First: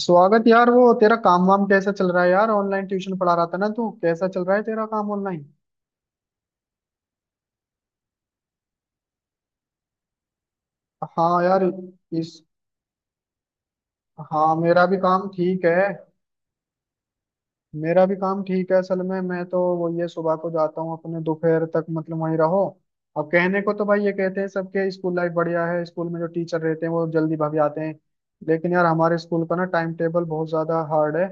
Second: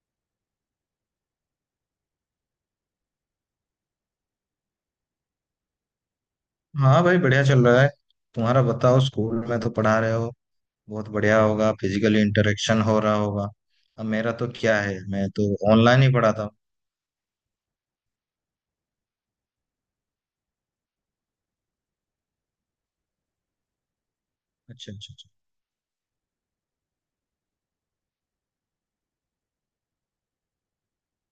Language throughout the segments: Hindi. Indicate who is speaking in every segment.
Speaker 1: स्वागत यार। वो तेरा काम वाम कैसा चल रहा है यार? ऑनलाइन ट्यूशन पढ़ा रहा था ना तू, कैसा चल रहा है तेरा काम ऑनलाइन?
Speaker 2: हाँ भाई, बढ़िया चल रहा है। तुम्हारा बताओ, स्कूल में तो पढ़ा रहे हो। बहुत बढ़िया
Speaker 1: हाँ यार।
Speaker 2: होगा, फिजिकल
Speaker 1: इस
Speaker 2: इंटरेक्शन हो रहा होगा। अब मेरा तो
Speaker 1: हाँ,
Speaker 2: क्या
Speaker 1: मेरा भी
Speaker 2: है,
Speaker 1: काम
Speaker 2: मैं तो
Speaker 1: ठीक है।
Speaker 2: ऑनलाइन ही पढ़ाता हूँ।
Speaker 1: मेरा भी काम ठीक है। असल में मैं तो वो ये सुबह को जाता हूँ अपने, दोपहर तक मतलब वहीं रहो। अब कहने को तो भाई ये कहते हैं सबके
Speaker 2: अच्छा, अच्छा,
Speaker 1: स्कूल
Speaker 2: अच्छा।
Speaker 1: लाइफ बढ़िया है, स्कूल में जो टीचर रहते हैं वो जल्दी भाग जाते हैं। लेकिन यार हमारे स्कूल का ना टाइम टेबल बहुत ज्यादा हार्ड है।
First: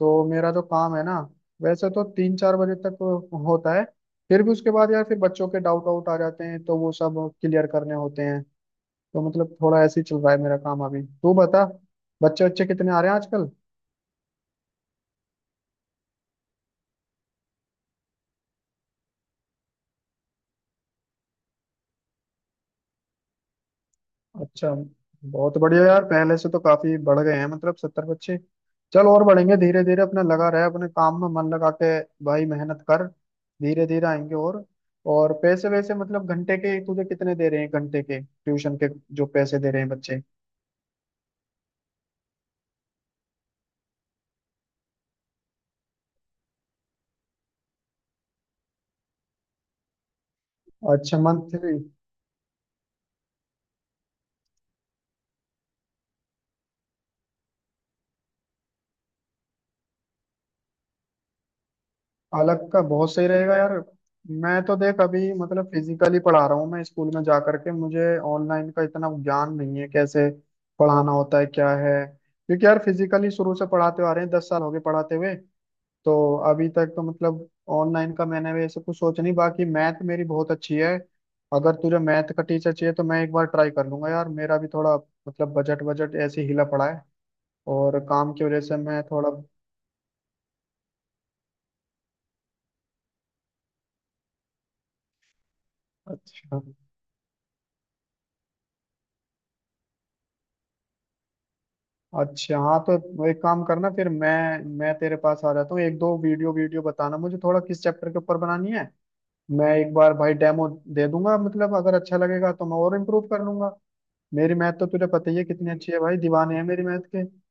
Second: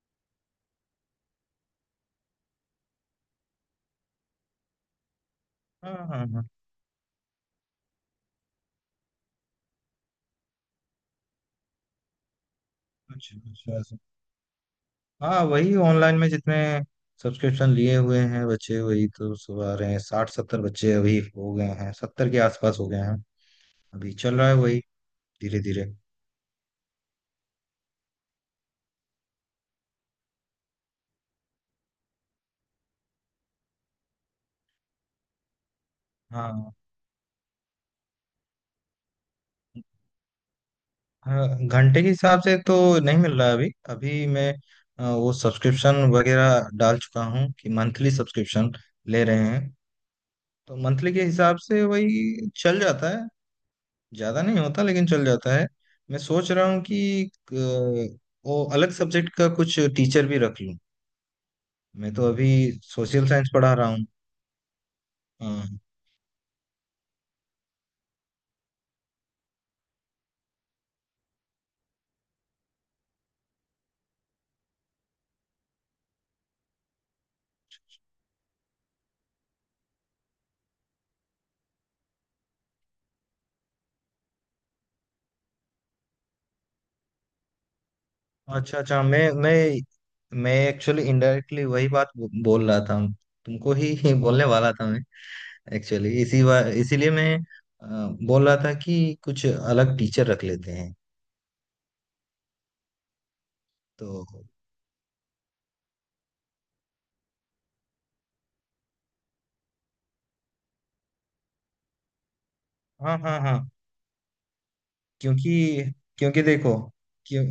Speaker 1: तो मेरा जो काम है ना, वैसे तो 3-4 बजे तक होता है। फिर भी उसके बाद यार फिर बच्चों के डाउट
Speaker 2: हाँ,
Speaker 1: आउट आ
Speaker 2: हाँ, हाँ।
Speaker 1: जाते हैं तो वो सब क्लियर करने होते हैं। तो मतलब थोड़ा ऐसे ही चल रहा है मेरा काम। अभी तू बता, बच्चे बच्चे कितने आ रहे हैं
Speaker 2: अच्छा,
Speaker 1: आजकल?
Speaker 2: अच्छा, ऐसा। हाँ, वही ऑनलाइन में जितने सब्सक्रिप्शन लिए हुए हैं बच्चे, वही तो सब आ रहे हैं। 60-70 बच्चे अभी हो गए हैं, 70 के आसपास हो गए हैं। अभी चल रहा है
Speaker 1: अच्छा।
Speaker 2: वही।
Speaker 1: बहुत
Speaker 2: धीरे
Speaker 1: बढ़िया
Speaker 2: धीरे।
Speaker 1: यार, पहले से तो काफी बढ़ गए हैं मतलब 70 बच्चे। चल और बढ़ेंगे धीरे धीरे, अपने लगा रहे अपने काम में मन लगा के। भाई मेहनत कर, धीरे धीरे आएंगे। और पैसे वैसे मतलब घंटे
Speaker 2: हाँ
Speaker 1: के तुझे कितने दे रहे हैं घंटे के ट्यूशन के, जो पैसे दे रहे हैं बच्चे?
Speaker 2: हाँ, घंटे के हिसाब से तो नहीं मिल रहा है। अभी अभी मैं वो सब्सक्रिप्शन वगैरह डाल चुका हूँ कि मंथली सब्सक्रिप्शन ले रहे हैं। तो मंथली
Speaker 1: अच्छा,
Speaker 2: के हिसाब
Speaker 1: मंथली।
Speaker 2: से वही चल जाता है। ज़्यादा नहीं होता, लेकिन चल जाता है। मैं सोच रहा हूँ कि अ, वो अलग सब्जेक्ट का कुछ टीचर भी रख लूँ। मैं तो अभी
Speaker 1: अलग का बहुत सही
Speaker 2: सोशल साइंस
Speaker 1: रहेगा यार।
Speaker 2: पढ़ा रहा हूँ।
Speaker 1: मैं तो देख अभी मतलब
Speaker 2: हाँ।
Speaker 1: फिजिकली पढ़ा रहा हूँ मैं स्कूल में जा करके, मुझे ऑनलाइन का इतना ज्ञान नहीं है कैसे पढ़ाना होता है क्या है। क्योंकि यार फिजिकली शुरू से पढ़ाते आ रहे हैं, 10 साल हो गए पढ़ाते हुए। तो अभी तक तो मतलब ऑनलाइन का मैंने वैसे कुछ सोचा नहीं। बाकी मैथ मेरी बहुत अच्छी है। अगर तुझे मैथ का टीचर चाहिए तो मैं एक बार ट्राई कर लूंगा। यार मेरा भी थोड़ा मतलब बजट बजट ऐसे ही हिला पड़ा है, और काम की वजह से
Speaker 2: अच्छा
Speaker 1: मैं
Speaker 2: अच्छा,
Speaker 1: थोड़ा।
Speaker 2: मैं एक्चुअली इनडायरेक्टली वही बात बोल रहा था। तुमको ही बोलने वाला था मैं। एक्चुअली
Speaker 1: अच्छा
Speaker 2: इसीलिए मैं अ, बोल रहा था कि कुछ अलग टीचर रख लेते हैं।
Speaker 1: अच्छा। हाँ तो वो एक काम करना, फिर
Speaker 2: तो।
Speaker 1: मैं तेरे पास आ जाता हूँ। एक दो वीडियो वीडियो बताना मुझे थोड़ा किस चैप्टर के ऊपर बनानी है। मैं एक बार भाई डेमो दे दूंगा, मतलब अगर अच्छा लगेगा तो मैं और
Speaker 2: हाँ,
Speaker 1: इम्प्रूव
Speaker 2: हाँ,
Speaker 1: कर
Speaker 2: हाँ।
Speaker 1: लूंगा। मेरी मैथ तो तुझे पता ही है कितनी
Speaker 2: क्योंकि
Speaker 1: अच्छी है, भाई
Speaker 2: क्योंकि
Speaker 1: दीवाने हैं
Speaker 2: देखो।
Speaker 1: मेरी मैथ के।
Speaker 2: क्यों?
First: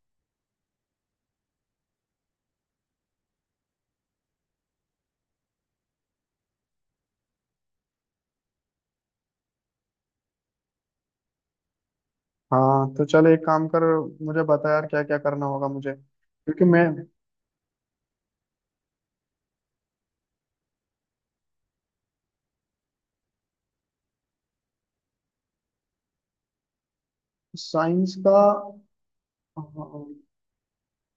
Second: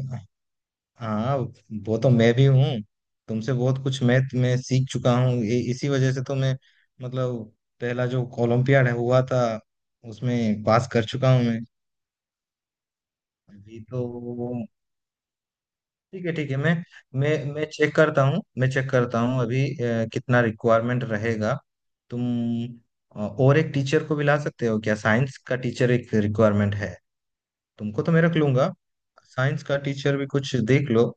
Speaker 2: हाँ। वो तो मैं भी हूँ। तुमसे बहुत कुछ मैथ में सीख चुका हूँ, इसी वजह से तो मैं। मतलब, पहला जो ओलंपियाड हुआ था, उसमें पास कर चुका हूँ मैं।
Speaker 1: हाँ तो चल एक काम
Speaker 2: अभी
Speaker 1: कर,
Speaker 2: तो।
Speaker 1: मुझे बता यार क्या क्या करना होगा मुझे,
Speaker 2: ठीक है ठीक है,
Speaker 1: क्योंकि
Speaker 2: मैं
Speaker 1: मैं।
Speaker 2: मैं मैं चेक करता हूँ, मैं चेक करता हूँ अभी। कितना रिक्वायरमेंट रहेगा। तुम और एक टीचर को भी ला सकते हो क्या? साइंस का टीचर एक रिक्वायरमेंट है। तुमको तो
Speaker 1: साइंस
Speaker 2: मैं रख
Speaker 1: का?
Speaker 2: लूंगा। साइंस का
Speaker 1: हाँ।
Speaker 2: टीचर भी कुछ देख लो।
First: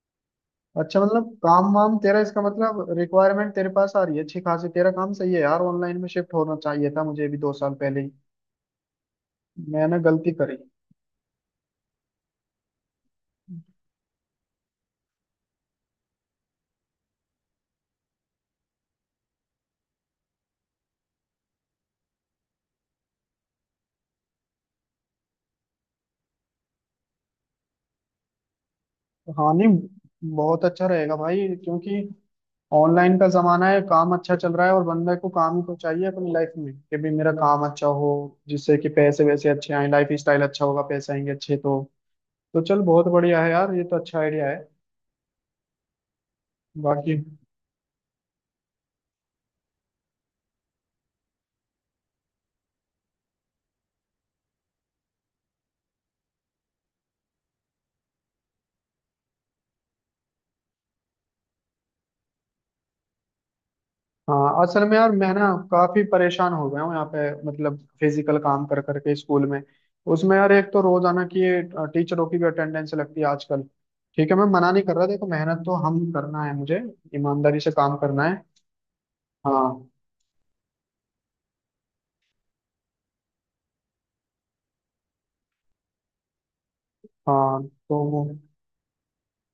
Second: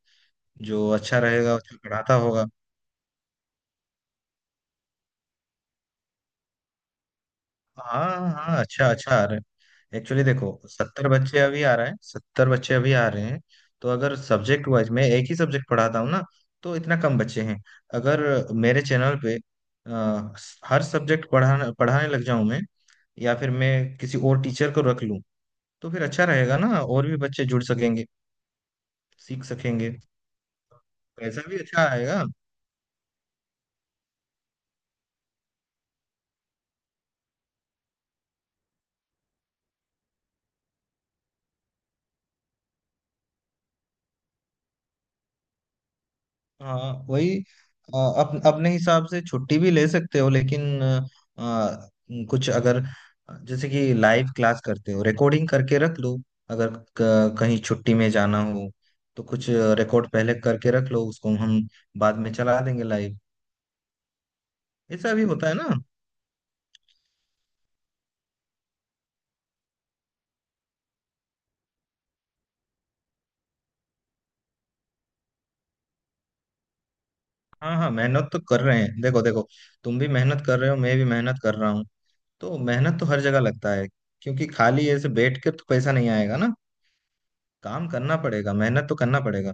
Speaker 2: जो
Speaker 1: अच्छा
Speaker 2: अच्छा
Speaker 1: मतलब
Speaker 2: रहेगा,
Speaker 1: काम
Speaker 2: अच्छा
Speaker 1: वाम
Speaker 2: पढ़ाता
Speaker 1: तेरा, इसका
Speaker 2: होगा।
Speaker 1: मतलब रिक्वायरमेंट तेरे पास आ रही है अच्छी खासी, तेरा काम सही है यार। ऑनलाइन में शिफ्ट होना चाहिए था मुझे भी 2 साल पहले ही।
Speaker 2: हाँ हाँ, अच्छा अच्छा आ रहे हैं।
Speaker 1: मैंने
Speaker 2: एक्चुअली
Speaker 1: गलती
Speaker 2: देखो,
Speaker 1: करी।
Speaker 2: 70 बच्चे अभी आ रहे हैं, 70 बच्चे अभी आ रहे हैं। तो अगर सब्जेक्ट वाइज मैं एक ही सब्जेक्ट पढ़ाता हूँ ना, तो इतना कम बच्चे हैं। अगर मेरे चैनल पे अ, हर सब्जेक्ट पढ़ाने पढ़ाने लग जाऊं मैं, या फिर मैं किसी और टीचर को रख लूँ, तो फिर अच्छा रहेगा ना। और भी बच्चे जुड़ सकेंगे, सीख
Speaker 1: हाँ नहीं
Speaker 2: सकेंगे।
Speaker 1: बहुत अच्छा रहेगा
Speaker 2: पैसा
Speaker 1: भाई,
Speaker 2: भी अच्छा
Speaker 1: क्योंकि
Speaker 2: आएगा।
Speaker 1: ऑनलाइन का जमाना है, काम अच्छा चल रहा है, और बंदे को काम ही तो चाहिए अपनी लाइफ में, कि भी मेरा काम अच्छा हो, जिससे कि पैसे वैसे अच्छे आए, लाइफ स्टाइल अच्छा होगा, पैसे आएंगे अच्छे तो। तो चल बहुत बढ़िया है यार, ये तो अच्छा आइडिया है।
Speaker 2: हाँ
Speaker 1: बाकी।
Speaker 2: वही, अपने हिसाब से छुट्टी भी ले सकते हो, लेकिन अ, कुछ अगर, जैसे कि लाइव क्लास करते हो, रिकॉर्डिंग करके रख लो। अगर कहीं छुट्टी में जाना हो, तो कुछ रिकॉर्ड पहले करके रख लो, उसको हम बाद में चला देंगे लाइव।
Speaker 1: हाँ असल में यार
Speaker 2: ऐसा भी
Speaker 1: मैं ना
Speaker 2: होता है ना।
Speaker 1: काफी परेशान हो गया हूँ यहाँ पे, मतलब फिजिकल काम कर करके स्कूल में। उसमें यार एक तो रोजाना की ये टीचरों की भी अटेंडेंस लगती है आजकल। ठीक है मैं मना नहीं कर रहा, देखो मेहनत तो हम करना है मुझे, ईमानदारी से
Speaker 2: हाँ हाँ,
Speaker 1: काम करना
Speaker 2: मेहनत तो
Speaker 1: है।
Speaker 2: कर रहे हैं, देखो देखो।
Speaker 1: हाँ।
Speaker 2: तुम भी मेहनत कर रहे हो, मैं भी मेहनत कर रहा हूँ। तो मेहनत तो हर जगह लगता है। क्योंकि खाली ऐसे बैठ के तो पैसा नहीं आएगा ना।
Speaker 1: हाँ
Speaker 2: काम
Speaker 1: तो
Speaker 2: करना
Speaker 1: वो,
Speaker 2: पड़ेगा, मेहनत तो करना पड़ेगा।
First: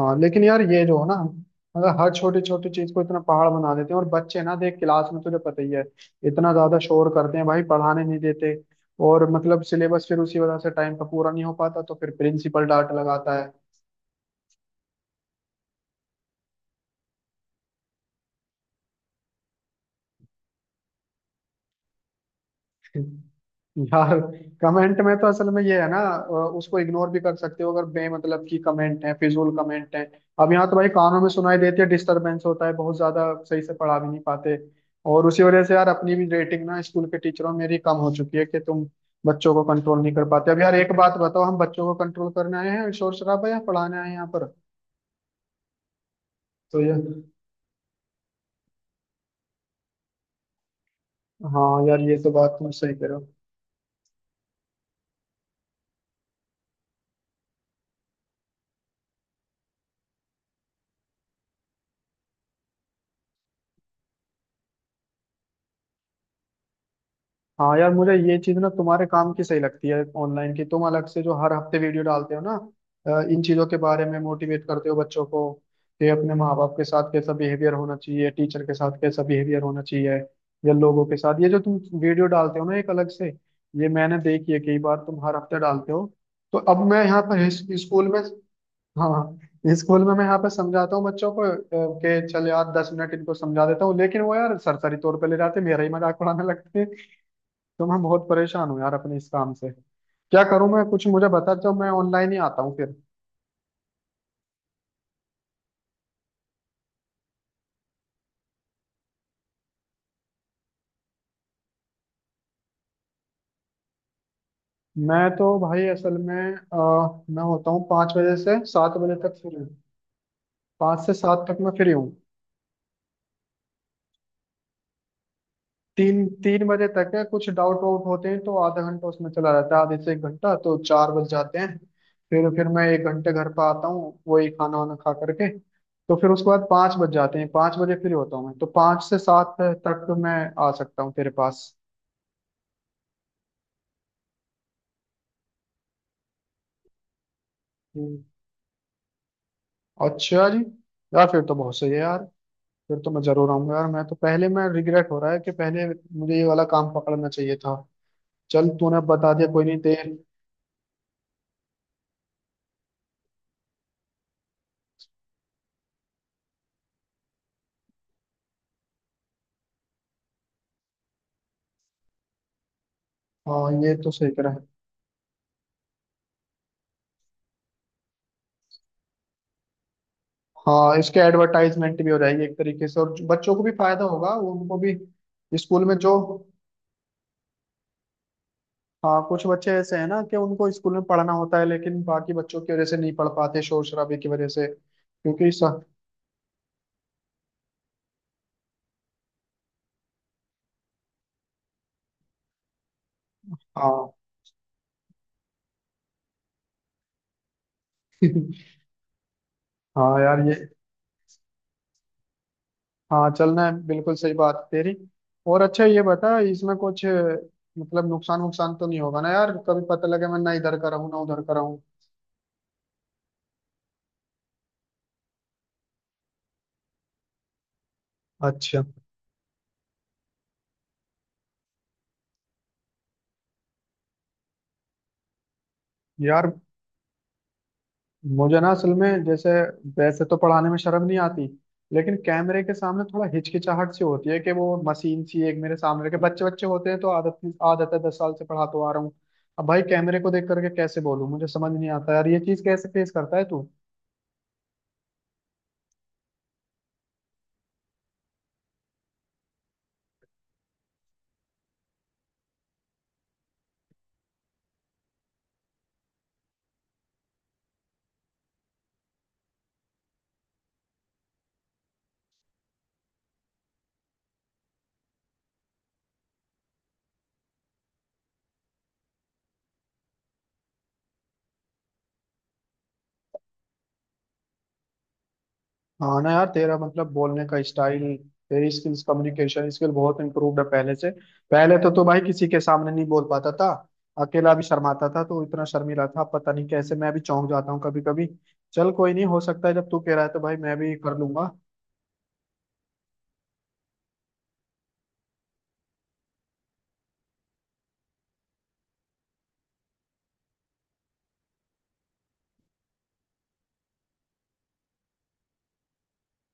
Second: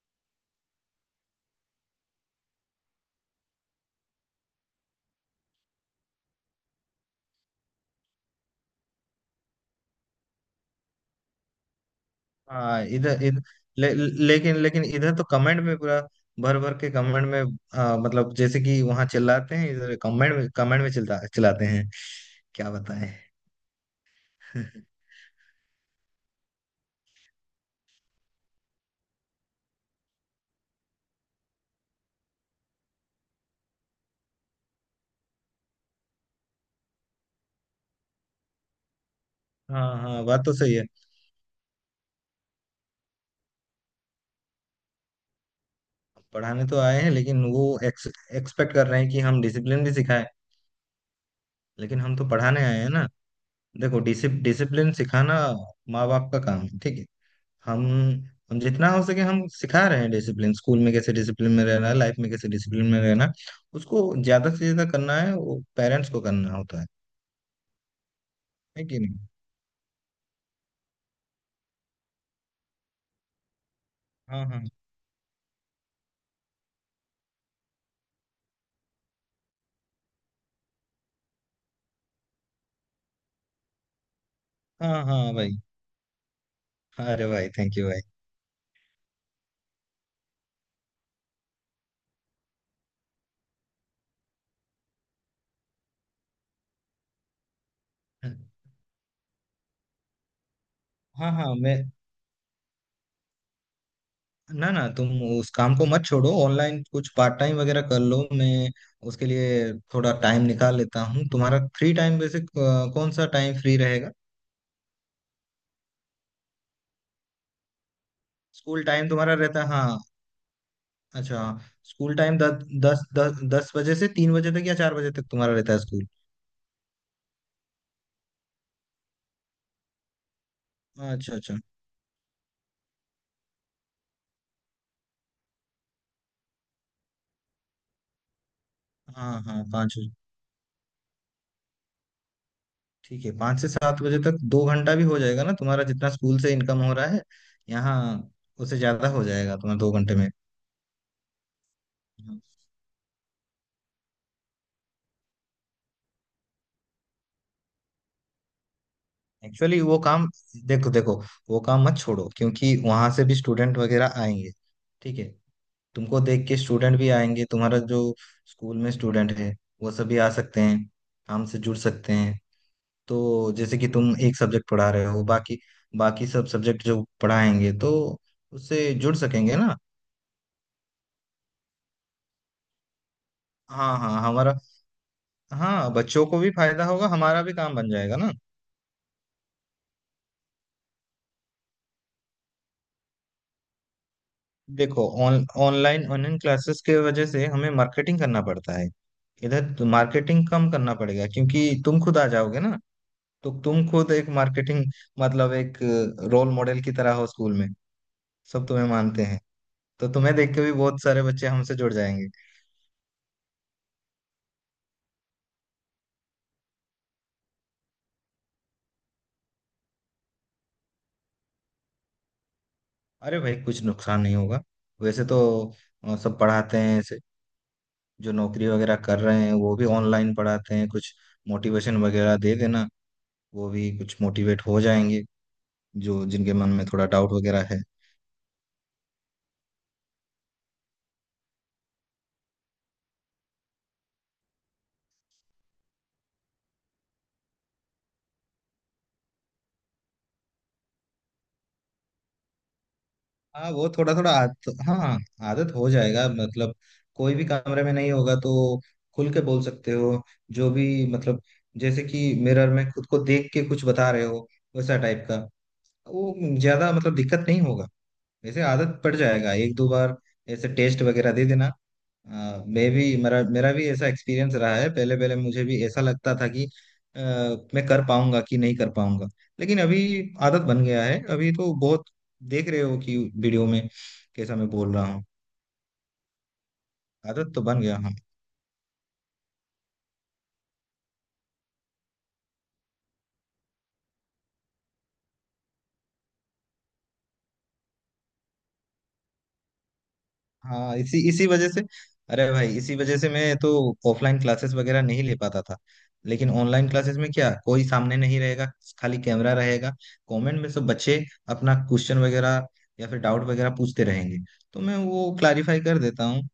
Speaker 1: हाँ लेकिन यार ये जो है ना, मतलब हर छोटी छोटी चीज को इतना पहाड़ बना देते हैं। और बच्चे ना देख, क्लास में तुझे पता ही है, इतना ज्यादा शोर करते हैं भाई, पढ़ाने नहीं देते। और मतलब सिलेबस फिर उसी वजह से टाइम पे पूरा नहीं हो पाता, तो फिर प्रिंसिपल
Speaker 2: हाँ,
Speaker 1: डांट
Speaker 2: इधर
Speaker 1: लगाता
Speaker 2: इधर
Speaker 1: है।
Speaker 2: ले, लेकिन लेकिन इधर तो कमेंट में पूरा भर भर के कमेंट में, मतलब जैसे कि वहां चिल्लाते हैं, इधर कमेंट में चिल्ला चिल्लाते हैं। क्या बताएं।
Speaker 1: यार कमेंट में तो असल में ये है ना, उसको इग्नोर भी कर सकते हो अगर बेमतलब की कमेंट है, फिजूल कमेंट है। अब यहाँ तो भाई कानों में सुनाई देती है, डिस्टरबेंस होता है बहुत ज्यादा, सही से पढ़ा भी नहीं पाते। और उसी वजह से यार अपनी भी रेटिंग ना स्कूल के टीचरों में मेरी कम हो चुकी है, कि तुम बच्चों को
Speaker 2: हाँ
Speaker 1: कंट्रोल नहीं कर
Speaker 2: हाँ, बात
Speaker 1: पाते।
Speaker 2: तो
Speaker 1: अब यार
Speaker 2: सही है।
Speaker 1: एक बात बताओ, हम बच्चों को कंट्रोल करने आए हैं शोर शराबा, या पढ़ाने आए हैं यहाँ पर?
Speaker 2: पढ़ाने तो
Speaker 1: तो ये।
Speaker 2: आए हैं, लेकिन वो एक्सपेक्ट कर रहे हैं कि हम डिसिप्लिन भी सिखाएं।
Speaker 1: हाँ यार
Speaker 2: लेकिन हम
Speaker 1: ये
Speaker 2: तो
Speaker 1: तो बात
Speaker 2: पढ़ाने
Speaker 1: तुम
Speaker 2: आए हैं
Speaker 1: सही कह
Speaker 2: ना।
Speaker 1: रहे हो।
Speaker 2: देखो, डिसिप्लिन सिखाना माँ बाप का काम है, ठीक है। हम हम जितना हो सके हम सिखा रहे हैं डिसिप्लिन। स्कूल में कैसे डिसिप्लिन में रहना है, लाइफ में कैसे डिसिप्लिन में रहना है। उसको ज्यादा से ज्यादा करना है, वो पेरेंट्स को करना होता है।
Speaker 1: हाँ यार मुझे ये चीज ना
Speaker 2: है कि
Speaker 1: तुम्हारे
Speaker 2: नहीं?
Speaker 1: काम की सही लगती है ऑनलाइन की, तुम अलग से जो हर हफ्ते वीडियो डालते हो ना, इन चीजों के बारे में
Speaker 2: हाँ हाँ,
Speaker 1: मोटिवेट करते हो बच्चों को, कि अपने माँ बाप के साथ कैसा बिहेवियर होना चाहिए, टीचर के साथ कैसा बिहेवियर होना चाहिए या लोगों के साथ। ये जो तुम वीडियो डालते हो ना एक अलग से, ये मैंने देखी है कई बार
Speaker 2: हाँ
Speaker 1: तुम
Speaker 2: हाँ
Speaker 1: हर हफ्ते
Speaker 2: भाई।
Speaker 1: डालते हो। तो अब मैं यहाँ
Speaker 2: अरे
Speaker 1: पर
Speaker 2: भाई, थैंक यू भाई।
Speaker 1: स्कूल में। हाँ स्कूल में मैं यहाँ पर समझाता हूँ बच्चों को, कि चल यार 10 मिनट इनको समझा देता हूँ, लेकिन वो यार सरसरी तौर पे ले जाते, मेरा ही मजाक उड़ाने लगते हैं। तो मैं बहुत परेशान हूँ यार अपने इस काम से, क्या करूँ मैं? कुछ मुझे
Speaker 2: हाँ
Speaker 1: बता
Speaker 2: हाँ,
Speaker 1: दो,
Speaker 2: मैं,
Speaker 1: मैं ऑनलाइन ही आता हूँ फिर।
Speaker 2: ना ना तुम उस काम को मत छोड़ो। ऑनलाइन कुछ पार्ट टाइम वगैरह कर लो, मैं उसके लिए थोड़ा टाइम निकाल लेता हूँ। तुम्हारा फ्री टाइम वैसे, कौन सा टाइम फ्री रहेगा?
Speaker 1: मैं तो भाई असल में मैं होता हूँ पाँच बजे से
Speaker 2: स्कूल
Speaker 1: सात
Speaker 2: टाइम
Speaker 1: बजे
Speaker 2: तुम्हारा
Speaker 1: तक फ्री
Speaker 2: रहता है,
Speaker 1: हूँ।
Speaker 2: हाँ।
Speaker 1: पाँच से
Speaker 2: अच्छा,
Speaker 1: सात तक मैं फ्री हूँ।
Speaker 2: स्कूल टाइम दस दस दस दस बजे से 3 बजे तक या 4 बजे तक तुम्हारा रहता है स्कूल।
Speaker 1: तीन तीन बजे तक है, कुछ डाउट वाउट होते हैं तो आधा घंटा उसमें चला जाता है, आधे से एक घंटा तो चार बज
Speaker 2: अच्छा अच्छा।
Speaker 1: जाते हैं फिर मैं एक घंटे घर पर आता हूँ, वही खाना वाना खा करके। तो फिर उसके बाद 5 बज जाते हैं, 5 बजे फ्री होता हूँ मैं, तो पाँच से
Speaker 2: हाँ
Speaker 1: सात
Speaker 2: हाँ, पाँच
Speaker 1: तक
Speaker 2: बजे
Speaker 1: मैं आ सकता हूँ तेरे पास।
Speaker 2: ठीक है, 5 से 7 बजे तक 2 घंटा भी हो जाएगा ना। तुम्हारा जितना स्कूल से इनकम हो रहा है यहाँ, उससे ज्यादा हो जाएगा तुम्हारा 2 घंटे में।
Speaker 1: अच्छा जी। यार फिर तो बहुत सही है यार, फिर तो मैं जरूर आऊंगा यार। मैं तो पहले, मैं रिग्रेट हो रहा है कि पहले मुझे ये वाला काम पकड़ना चाहिए था। चल तूने बता दिया कोई नहीं
Speaker 2: एक्चुअली वो
Speaker 1: देर।
Speaker 2: काम, देखो देखो, वो काम मत छोड़ो क्योंकि वहां से भी स्टूडेंट वगैरह आएंगे। ठीक है। तुमको देख के स्टूडेंट भी आएंगे। तुम्हारा जो स्कूल में स्टूडेंट है, वो सभी आ सकते हैं, काम से जुड़ सकते हैं। तो
Speaker 1: हाँ
Speaker 2: जैसे कि
Speaker 1: ये तो
Speaker 2: तुम
Speaker 1: सही
Speaker 2: एक
Speaker 1: करा है।
Speaker 2: सब्जेक्ट पढ़ा रहे हो, बाकी बाकी सब सब्जेक्ट जो पढ़ाएंगे, तो उससे जुड़ सकेंगे ना।
Speaker 1: हाँ इसके एडवर्टाइजमेंट भी हो जाएगी एक तरीके से, और बच्चों को भी
Speaker 2: हाँ
Speaker 1: फायदा
Speaker 2: हाँ,
Speaker 1: होगा, वो
Speaker 2: हमारा,
Speaker 1: उनको भी स्कूल
Speaker 2: हाँ,
Speaker 1: में जो।
Speaker 2: बच्चों को भी फायदा होगा, हमारा भी काम बन जाएगा ना।
Speaker 1: हाँ कुछ बच्चे ऐसे हैं ना कि उनको स्कूल में पढ़ना होता है लेकिन बाकी बच्चों की वजह से नहीं पढ़ पाते शोर शराबे की वजह से,
Speaker 2: देखो, ऑन
Speaker 1: क्योंकि
Speaker 2: ऑनलाइन ऑनलाइन क्लासेस के वजह से हमें मार्केटिंग करना पड़ता है। इधर तो मार्केटिंग कम करना पड़ेगा क्योंकि तुम खुद आ जाओगे ना। तो तुम खुद
Speaker 1: हाँ।
Speaker 2: एक मार्केटिंग, मतलब एक रोल मॉडल की तरह हो स्कूल में। सब तुम्हें मानते हैं। तो
Speaker 1: हाँ
Speaker 2: तुम्हें
Speaker 1: यार ये।
Speaker 2: देख के भी बहुत सारे बच्चे हमसे जुड़ जाएंगे।
Speaker 1: हाँ चलना है, बिल्कुल सही बात है तेरी। और अच्छा ये बता, इसमें कुछ मतलब नुकसान वुकसान तो नहीं होगा ना यार? कभी पता लगे मैं ना इधर का रहूँ ना उधर का रहूँ।
Speaker 2: अरे भाई, कुछ नुकसान नहीं होगा। वैसे तो सब पढ़ाते हैं ऐसे, जो नौकरी
Speaker 1: अच्छा।
Speaker 2: वगैरह कर रहे हैं वो भी ऑनलाइन पढ़ाते हैं। कुछ मोटिवेशन वगैरह दे देना, वो भी कुछ मोटिवेट हो जाएंगे, जो
Speaker 1: यार
Speaker 2: जिनके मन में थोड़ा डाउट वगैरह है।
Speaker 1: मुझे ना असल में जैसे, वैसे तो पढ़ाने में शर्म नहीं आती, लेकिन कैमरे के सामने थोड़ा हिचकिचाहट सी होती है कि वो मशीन सी एक, मेरे सामने के बच्चे बच्चे होते हैं, तो आदत आदत है, 10 साल से पढ़ा तो आ रहा हूँ। अब भाई कैमरे को देख करके कैसे बोलूँ, मुझे समझ नहीं आता यार ये चीज कैसे फेस करता है तू?
Speaker 2: हाँ, वो थोड़ा थोड़ा हाँ, आदत हो जाएगा। मतलब, कोई भी कमरे में नहीं होगा तो खुल के बोल सकते हो, जो भी, मतलब जैसे कि मिरर में खुद को देख के कुछ बता रहे हो, वैसा टाइप का। वो, ज्यादा मतलब दिक्कत नहीं होगा। वैसे आदत पड़ जाएगा, 1-2 बार ऐसे टेस्ट वगैरह दे देना। मैं भी, मेरा मेरा भी ऐसा एक्सपीरियंस रहा है। पहले पहले मुझे भी ऐसा लगता था कि मैं कर पाऊंगा कि नहीं कर पाऊंगा। लेकिन अभी आदत बन गया है, अभी तो बहुत देख रहे हो कि वीडियो में कैसा मैं बोल रहा हूँ।
Speaker 1: हाँ ना यार, तेरा मतलब बोलने
Speaker 2: आदत
Speaker 1: का
Speaker 2: तो बन गया,
Speaker 1: स्टाइल,
Speaker 2: हाँ।
Speaker 1: तेरी स्किल्स कम्युनिकेशन स्किल बहुत इम्प्रूव्ड है पहले से। पहले तो भाई किसी के सामने नहीं बोल पाता था, अकेला भी शर्माता था, तो इतना शर्मीला था पता नहीं कैसे, मैं भी चौंक जाता हूँ कभी कभी। चल कोई नहीं, हो सकता है जब तू कह रहा है तो भाई मैं भी
Speaker 2: हाँ,
Speaker 1: कर
Speaker 2: इसी इसी
Speaker 1: लूंगा।
Speaker 2: वजह से, अरे भाई, इसी वजह से मैं तो ऑफलाइन क्लासेस वगैरह नहीं ले पाता था। लेकिन ऑनलाइन क्लासेस में क्या, कोई सामने नहीं रहेगा, खाली कैमरा रहेगा। कमेंट में सब बच्चे अपना क्वेश्चन वगैरह या फिर डाउट वगैरह पूछते रहेंगे, तो मैं वो क्लारीफाई कर देता हूँ,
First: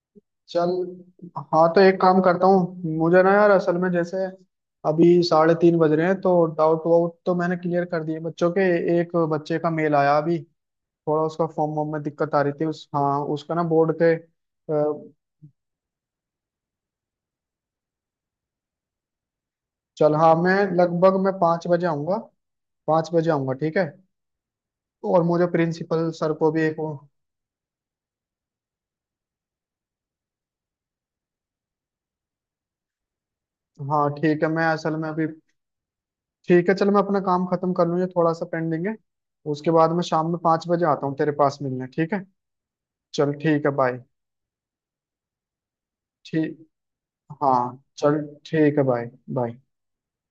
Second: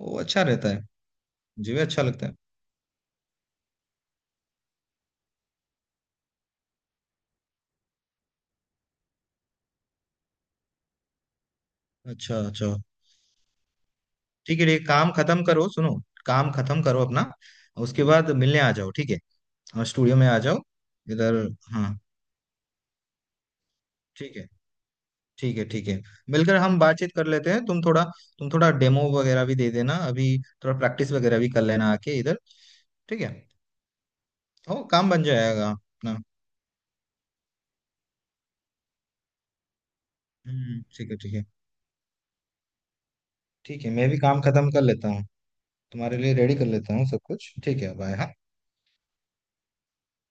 Speaker 2: वो अच्छा रहता
Speaker 1: चल।
Speaker 2: है।
Speaker 1: हाँ
Speaker 2: मुझे भी
Speaker 1: तो एक
Speaker 2: अच्छा
Speaker 1: काम
Speaker 2: लगता है।
Speaker 1: करता हूँ, मुझे ना यार असल में जैसे अभी 3:30 बज रहे हैं, तो डाउट वाउट तो मैंने क्लियर कर दिए बच्चों के। एक बच्चे का मेल आया अभी, थोड़ा उसका फॉर्म वॉर्म में दिक्कत
Speaker 2: अच्छा
Speaker 1: आ रही थी
Speaker 2: अच्छा।
Speaker 1: उस हाँ उसका ना बोर्ड के
Speaker 2: ठीक है, काम खत्म करो, सुनो, काम खत्म करो अपना, उसके बाद मिलने आ जाओ, ठीक है। हाँ,
Speaker 1: चल।
Speaker 2: स्टूडियो में
Speaker 1: हाँ
Speaker 2: आ
Speaker 1: मैं
Speaker 2: जाओ
Speaker 1: लगभग मैं
Speaker 2: इधर।
Speaker 1: पाँच बजे
Speaker 2: हाँ।
Speaker 1: आऊँगा 5 बजे आऊँगा ठीक है।
Speaker 2: ठीक है
Speaker 1: और मुझे
Speaker 2: ठीक है। ठीक है,
Speaker 1: प्रिंसिपल सर को
Speaker 2: मिलकर
Speaker 1: भी एक
Speaker 2: हम
Speaker 1: वो।
Speaker 2: बातचीत कर लेते हैं। तुम थोड़ा डेमो वगैरह भी दे देना अभी, थोड़ा प्रैक्टिस वगैरह भी कर लेना आके इधर, ठीक है।
Speaker 1: हाँ ठीक है, मैं
Speaker 2: हो,
Speaker 1: असल में
Speaker 2: काम बन
Speaker 1: अभी।
Speaker 2: जाएगा अपना।
Speaker 1: ठीक है चल, मैं अपना काम खत्म कर लूँ ये थोड़ा सा पेंडिंग है। उसके बाद मैं शाम में पाँच बजे आता
Speaker 2: ठीक
Speaker 1: हूँ
Speaker 2: है
Speaker 1: तेरे
Speaker 2: ठीक है।
Speaker 1: पास मिलने, ठीक है? चल ठीक है,
Speaker 2: ठीक है,
Speaker 1: बाय।
Speaker 2: मैं भी काम खत्म कर लेता हूँ, तुम्हारे लिए रेडी
Speaker 1: ठीक।
Speaker 2: कर लेता हूँ सब कुछ। ठीक
Speaker 1: हाँ
Speaker 2: है, बाय।
Speaker 1: चल
Speaker 2: हाँ।
Speaker 1: ठीक है, बाय बाय।